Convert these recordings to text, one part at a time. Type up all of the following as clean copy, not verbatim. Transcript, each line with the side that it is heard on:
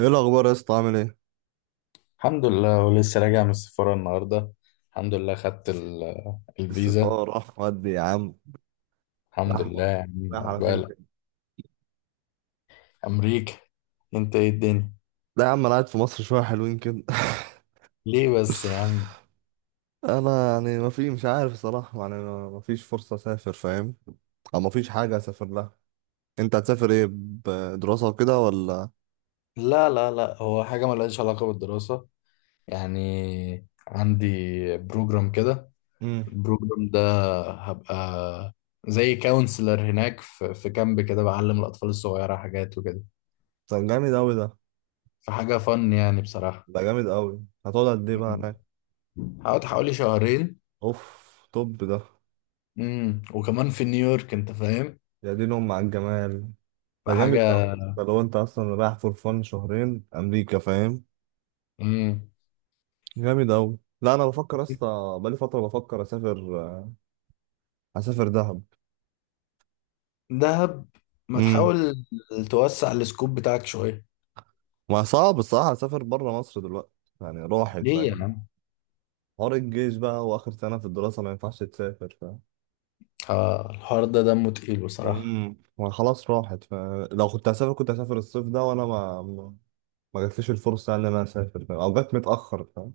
right: ايه الاخبار يا اسطى؟ عامل ايه؟
left: الحمد لله، ولسه راجع من السفارة النهاردة. الحمد لله خدت الفيزا.
right: السفاره راح ودي يا عم؟
left: الحمد
right: راح؟
left: لله يا عم،
right: راح على فين
left: عقبالك.
right: كده؟
left: أمريكا. أنت إيه الدنيا؟
right: لا يا عم، انا قاعد في مصر شويه حلوين كده
left: ليه بس يا عم؟
right: انا يعني ما في مش عارف صراحه، يعني ما فيش فرصه اسافر، فاهم؟ او ما فيش حاجه اسافر لها. انت هتسافر ايه، بدراسه وكده ولا؟
left: لا لا لا، هو حاجة ملهاش علاقة بالدراسة. يعني عندي بروجرام كده.
right: امم.
left: البروجرام ده هبقى زي كونسلر هناك في كامب كده، بعلم الأطفال الصغيرة حاجات وكده.
right: ده جامد قوي ده.
left: فحاجة فن يعني بصراحة.
right: ده جامد قوي، هتقعد قد ايه
left: م-
right: بقى
left: م.
right: هناك؟
left: هقعد حوالي شهرين.
right: اوف. طب ده
left: وكمان في نيويورك، انت فاهم.
right: يا دين ام على الجمال. ده جامد
left: فحاجة.
right: قوي ده، لو انت اصلا رايح فور فن شهرين امريكا، فاهم؟
left: امم.
right: جامد أوي. لا، أنا بفكر يا اسطى، بقالي فترة بفكر أسافر. أسافر دهب.
left: دهب. ما
right: امم
left: تحاول توسع السكوب بتاعك شوية.
right: ما صعب الصراحة أسافر بره مصر دلوقتي. يعني راحت،
left: ليه يا
right: فاهم؟
left: عم؟
right: حوار الجيش بقى وآخر سنة في الدراسة، ما ينفعش تسافر، فاهم؟
left: آه، الحوار ده دمه تقيل بصراحة.
right: ما خلاص راحت، فلو كنت هسافر كنت هسافر الصيف ده، وأنا ما جاتليش الفرصة يعني إن أنا أسافر، فاهم؟ أو جات متأخر، فاهم؟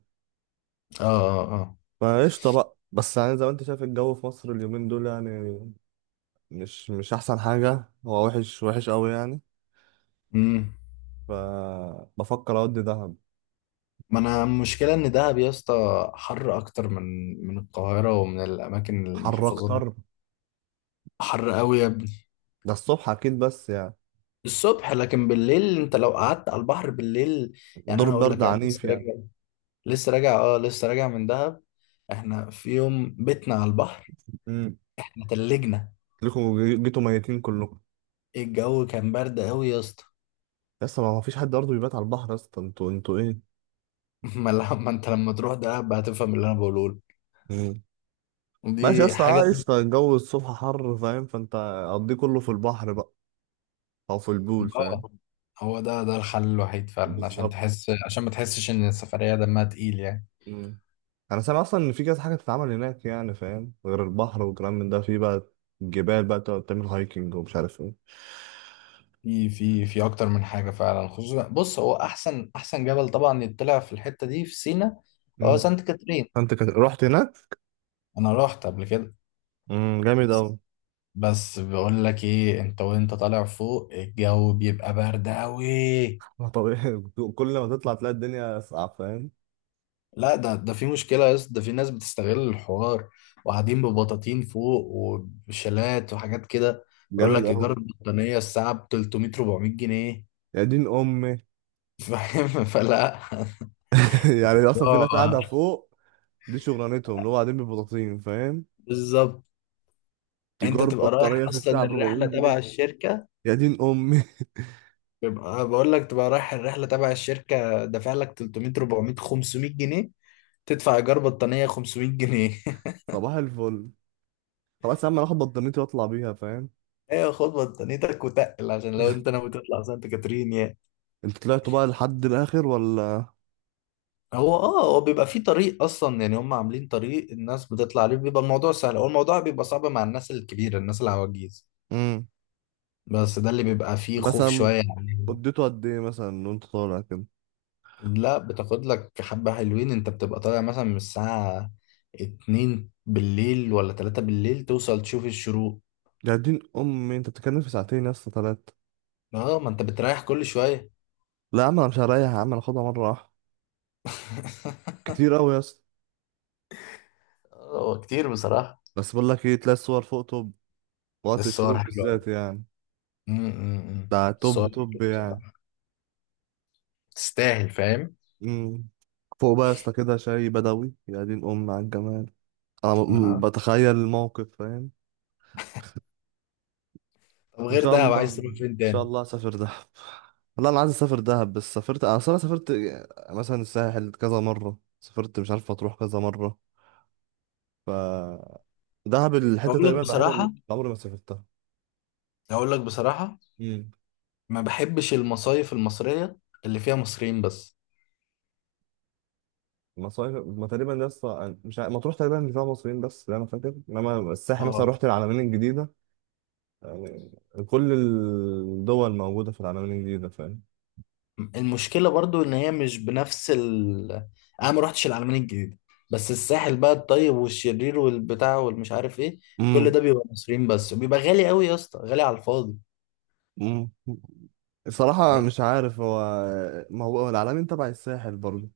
left: اه اه اه.
right: فقشطة بقى، بس يعني زي ما أنت شايف الجو في مصر اليومين دول يعني مش أحسن حاجة، هو وحش وحش أوي يعني.
left: امم.
right: فبفكر أودي دهب.
left: ما انا المشكلة ان دهب يا اسطى حر اكتر من القاهرة ومن الاماكن
right: حر
left: المحافظات
right: اكتر.
left: دي. حر قوي يا ابني.
right: ده الصبح اكيد بس يعني
left: الصبح لكن بالليل، انت لو قعدت على البحر بالليل، يعني
right: دور
left: انا اقول
right: برد
left: لك، انا لسه
right: عنيف يعني.
left: راجع، لسه راجع، اه، لسه راجع من دهب. احنا في يوم بيتنا على البحر،
right: امم.
left: احنا تلجنا.
right: لكم جيتوا ميتين كلكم.
left: الجو كان برد قوي يا اسطى.
right: لسه ما فيش حد برضه بيبات على البحر يا اسطى، انتوا ايه؟
left: ما انت لما تروح دهب هتفهم اللي انا بقوله لك.
right: امم. ماشي يا
left: دي
right: اسطى،
left: حاجه.
right: عايش طيب. الجو الصبح حر، فاهم؟ فانت قضيه كله في البحر بقى، او في البول، فاهم؟
left: اه، هو ده الحل الوحيد فعلا، عشان
right: بالظبط.
left: تحس، عشان ما تحسش ان السفريه دمها تقيل يعني.
right: امم. انا سامع اصلا ان في كذا حاجه تتعمل هناك يعني، فاهم؟ غير البحر والكلام من ده، في بقى الجبال بقى، تقعد تعمل هايكنج ومش عارف ايه.
left: في اكتر من حاجه فعلا. خصوصا بص، هو احسن احسن جبل طبعا يطلع في الحته دي في سينا هو
right: امم.
left: سانت كاترين.
right: فانت رحت هناك؟
left: انا رحت قبل كده.
right: امم. جامد قوي.
left: بس، بس بقول لك ايه، انت وانت طالع فوق الجو بيبقى برد قوي.
right: ما طبيعي كل ما تطلع تلاقي الدنيا اصعب، فاهم؟
left: لا، ده في مشكلة يا اسطى، ده في ناس بتستغل الحوار وقاعدين ببطاطين فوق وبشلات وحاجات كده. يقول
right: جامد
left: لك
right: قوي.
left: إيجار البطانية الساعة ب 300 400 جنيه.
right: يا دين امي.
left: فاهم. فلا.
right: يعني اصلا في ناس
left: اه،
right: قاعده فوق، دي شغلانتهم، اللي هو قاعدين ببطاطين، فاهم؟
left: بالظبط. انت
right: تجار
left: تبقى رايح
right: بطاريه في
left: اصلا
right: الساعه ب
left: الرحلة
right: 400
left: تبع
right: جنيه
left: الشركة،
right: يا دين امي.
left: تبقى بقول لك، تبقى رايح الرحلة تبع الشركة، دافع لك 300 400 500 جنيه، تدفع إيجار بطانية 500 جنيه.
right: صباح الفل. خلاص يا عم، انا هاخد بطانيتي واطلع بيها، فاهم؟
left: ايوه، خد بطانيتك وتقل عشان لو انت ناوي تطلع سانت كاترين.
right: انت طلعتوا بقى لحد الاخر ولا؟
left: هو بيبقى فيه طريق اصلا، يعني هم عاملين طريق الناس بتطلع عليه، بيبقى الموضوع سهل. هو الموضوع بيبقى صعب مع الناس الكبيره، الناس العواجيز.
right: امم
left: بس ده اللي بيبقى فيه خوف
right: مثلا
left: شويه يعني.
right: اديته قد ايه مثلا وانت طالع كده؟
left: لا، بتاخد لك حبه حلوين، انت بتبقى طالع مثلا من الساعه 2 بالليل ولا 3 بالليل، توصل تشوف الشروق.
right: يا دين امي، انت بتتكلم في ساعتين يا اسطى، ثلاثه.
left: اه، ما انت بتريح كل شويه.
right: لا يا عم، انا مش هريح يا عم، انا هاخدها مره واحده. كتير قوي يا اسطى.
left: هو كتير بصراحه.
right: بس بقول لك ايه، تلاقي الصور فوق توب، وقت
left: الصور
right: الشروق
left: حلوه أوي.
right: بالذات يعني.
left: أمم، أمم، أمم.
right: ده توب
left: الصور
right: توب
left: حلوة
right: يعني.
left: بصراحه، تستاهل فاهم.
right: مم. فوق بقى يا اسطى كده، شاي بدوي، يا دين أم على الجمال. أنا
left: آه.
right: بتخيل الموقف، فاهم؟
left: طب
right: إن
left: غير
right: شاء
left: ده
right: الله
left: عايز تروح
right: إن
left: فين
right: شاء
left: تاني؟
right: الله أسافر دهب. لا، أنا عايز أسافر دهب، بس سافرت، أنا أصلا سافرت مثلا الساحل كذا مرة، سافرت مش عارف أتروح كذا مرة. ف دهب الحتة
left: اقول لك
right: تقريبا الوحيدة اللي
left: بصراحه
right: عمري ما سافرتها.
left: اقول لك بصراحه،
right: امم.
left: ما بحبش المصايف المصريه اللي فيها مصريين بس.
right: مصايف ما تقريبا لسه مش عارف- مطروح تقريبا اللي فيها مصريين بس، لا انا فاكر، انما الساحل مثلا
left: اه،
right: رحت العلمين الجديدة يعني. كل الدول موجودة في العالمين الجديدة، فاهم؟
left: المشكله برضو ان هي مش بنفس ال- انا ما روحتش العلمين الجديده. بس الساحل بقى، الطيب والشرير والبتاع والمش عارف ايه، كل
right: امم
left: ده بيبقى مصريين بس وبيبقى غالي قوي يا اسطى، غالي على الفاضي.
right: امم الصراحة
left: بس
right: مش عارف هو. ما هو العالمين تبع الساحل برضه،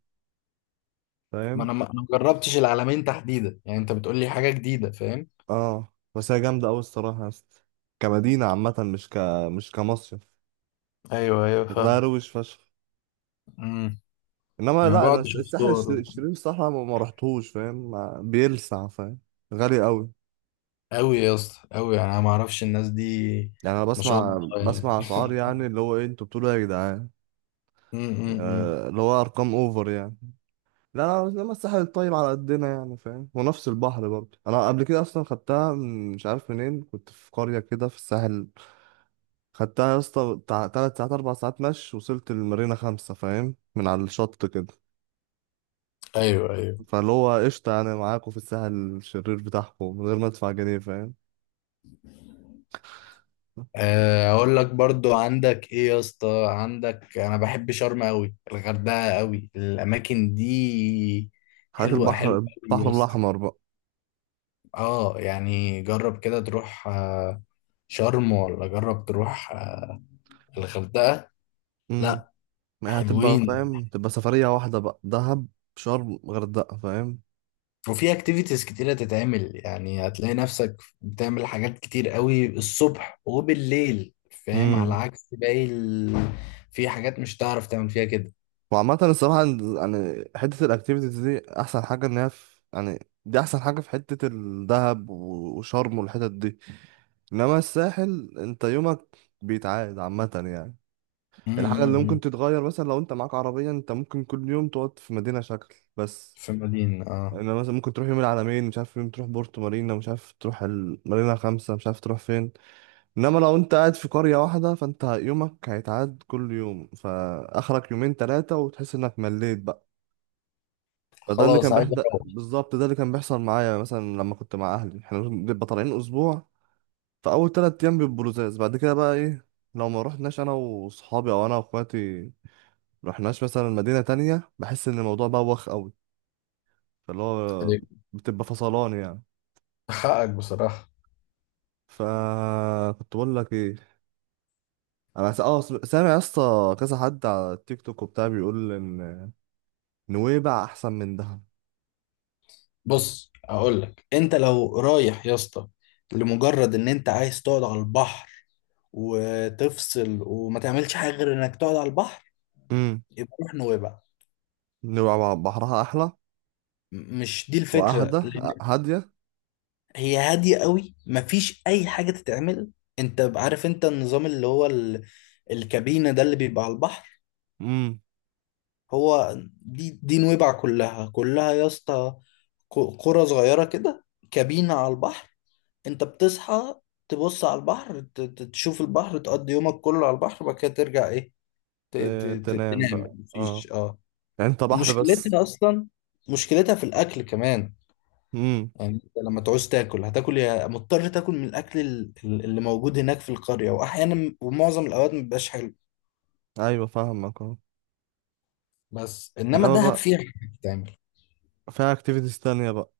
left: ما
right: فاهم.
left: انا ما أنا ما جربتش العلمين تحديدا، يعني انت بتقول لي حاجه جديده فاهم.
right: اه، بس هي جامدة أوي الصراحة يا اسطى، كمدينة عامة، مش كمصيف.
left: ايوه ايوه
right: شكلها
left: فاهم.
right: روش فشخ.
left: امم.
right: انما
left: انا
right: لا، انا
left: بقعد اشوف
right: الساحل
left: صور
right: الشرير، الصراحة ما رحتهوش، فاهم؟ بيلسع، فاهم؟ غالي أوي.
left: قوي يا اسطى قوي، يعني انا ما اعرفش الناس دي.
right: يعني انا
left: ما شاء الله
right: بسمع
left: يعني.
right: بسمع اسعار، يعني اللي هو ايه، انتوا بتقولوا إيه يا جدعان؟
left: امم.
right: آه، اللي هو ارقام اوفر يعني. لا، لا، لما الساحل الطيب على قدنا يعني، فاهم؟ ونفس البحر برضه، انا قبل كده اصلا خدتها مش عارف منين، كنت في قرية كده في الساحل. خدتها يا اسطى بتاع 3 ساعات 4 ساعات مشي، وصلت المارينا 5، فاهم؟ من على الشط كده.
left: ايوه ايوه.
right: فاللي هو قشطة يعني، معاكوا في الساحل الشرير بتاعكم من غير ما ادفع جنيه، فاهم؟
left: آه، اقول لك برضو، عندك ايه يا اسطى؟ عندك انا بحب شرم قوي، الغردقه قوي، الاماكن دي.
right: حياة
left: حلوه، حلوه قوي يا
right: البحر
left: اسطى.
right: الأحمر بقى.
left: اه، يعني جرب كده تروح شرم، ولا جرب تروح الغردقه.
right: امم.
left: لا،
right: يعني هتبقى،
left: حلوين.
right: فاهم، تبقى سفرية واحدة بقى، دهب شرم غردقة،
left: وفي اكتيفيتيز كتيره تتعمل، يعني هتلاقي نفسك بتعمل حاجات كتير قوي الصبح وبالليل فاهم، على
right: فاهم.
left: عكس باقي ال... في حاجات مش هتعرف تعمل فيها كده.
right: وعامة الصراحة، يعني حتة الأكتيفيتيز دي أحسن حاجة إن هي في يعني. دي أحسن حاجة في حتة الدهب وشرم والحتت دي. إنما الساحل، أنت يومك بيتعاد عامة يعني. الحاجة اللي
left: أمم.
right: ممكن تتغير مثلا، لو أنت معاك عربية أنت ممكن كل يوم تقعد في مدينة شكل بس.
left: في مدينة
right: إنما مثلا ممكن تروح يوم العلمين، مش عارف، يوم تروح بورتو مارينا، مش عارف تروح المارينا 5، مش عارف تروح فين. إنما لو أنت قاعد في قرية واحدة فأنت يومك هيتعاد كل يوم، فآخرك يومين تلاتة وتحس إنك مليت بقى. فده اللي
left: خلاص
right: كان
left: عايز
right: بيحد،
left: اروح.
right: بالظبط ده اللي كان بيحصل معايا، مثلا لما كنت مع اهلي احنا بنبقى طالعين اسبوع. فاول 3 ايام بيبقوا لزاز، بعد كده بقى ايه؟ لو ما رحناش انا واصحابي او انا واخواتي، رحناش مثلا مدينة تانية، بحس ان الموضوع بوخ قوي. فاللي هو
left: عليك.
right: بتبقى فصلان يعني.
left: حقك بصراحة.
right: فكنت بقول لك ايه، انا سامع يا اسطى كذا حد على التيك توك وبتاع، بيقول ان نويبع احسن من دهب.
left: بص اقول لك، انت لو رايح يا اسطى لمجرد ان انت عايز تقعد على البحر وتفصل وما تعملش حاجة غير انك تقعد على البحر،
right: امم.
left: يبقى روح نويبع.
right: نويبع بحرها احلى
left: مش دي الفكرة،
right: واهدى.
left: لان
right: هاديه.
left: هي هادية قوي، مفيش اي حاجة تتعمل. انت عارف انت النظام اللي هو ال... الكابينة، ده اللي بيبقى على البحر. هو دي نويبع كلها كلها يا اسطى، قرى صغيرة كده، كابينة على البحر. انت بتصحى تبص على البحر، تشوف البحر، تقضي يومك كله على البحر، وبعد كده ترجع ايه،
right: تنام بقى،
left: تنام
right: اه.
left: مفيش
right: يعني انت بحر بس.
left: مشكلتها اصلا، مشكلتها في الاكل كمان.
right: امم.
left: يعني انت لما تعوز تاكل هتاكل، يا مضطر تاكل من الاكل اللي موجود هناك في القرية، واحيانا ومعظم الاوقات مبيبقاش حلو.
right: ايوه فاهمك، اه.
left: بس انما
right: انما
left: دهب
right: بقى
left: فيها حاجة تتعمل.
right: فيها اكتيفيتيز تانية بقى.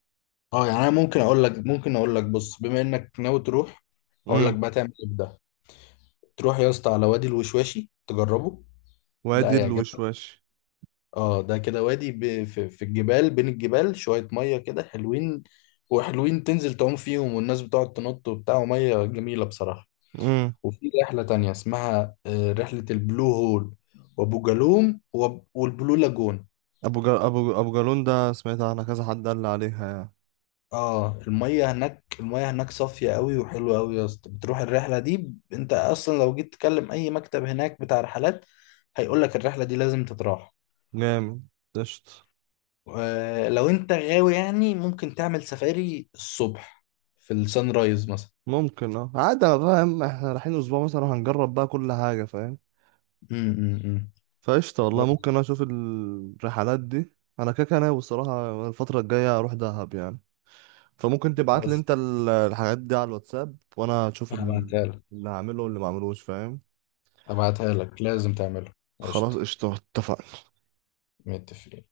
left: اه، يعني انا ممكن اقول لك بص، بما انك ناوي تروح، اقول لك
right: امم.
left: بقى تعمل ايه بده. تروح يا اسطى على وادي الوشواشي تجربه. ده
right: وادي
left: هيعجبك.
right: الوشواش.
left: اه، ده كده وادي في الجبال، بين الجبال شوية مية كده حلوين، وحلوين تنزل تعوم فيهم، والناس بتقعد تنط وبتاع، ومية جميلة بصراحة.
right: امم.
left: وفي رحلة تانية اسمها رحلة البلو هول، وابو جالوم والبلو لاجون.
right: ابو جا... ابو ابو جالون ده، سمعت عنها كذا حد قال لي عليها يعني.
left: اه، المية هناك صافية قوي وحلوة قوي يا اسطى. بتروح الرحلة دي انت اصلا لو جيت تكلم اي مكتب هناك بتاع رحلات، هيقول لك الرحلة دي لازم تتراح.
right: جامد. قشطة.
left: آه، لو انت غاوي يعني ممكن تعمل سفاري الصبح في السان رايز مثلا.
right: ممكن، اه، عادي، انا فاهم احنا رايحين اسبوع مثلا، هنجرب بقى كل حاجة، فاهم.
left: امم.
right: فقشطة والله،
left: بس،
right: ممكن اشوف الرحلات دي. انا كده كده ناوي الصراحة الفترة الجاية اروح دهب يعني. فممكن تبعت لي
left: بس
right: انت الحاجات دي على الواتساب، وانا اشوف
left: هبعتها لك
right: اللي هعمله واللي ما عملوش، فاهم؟
left: هبعتها لك، لازم تعملها.
right: خلاص
left: قشطة.
right: قشطة، اتفقنا.
left: متفقين.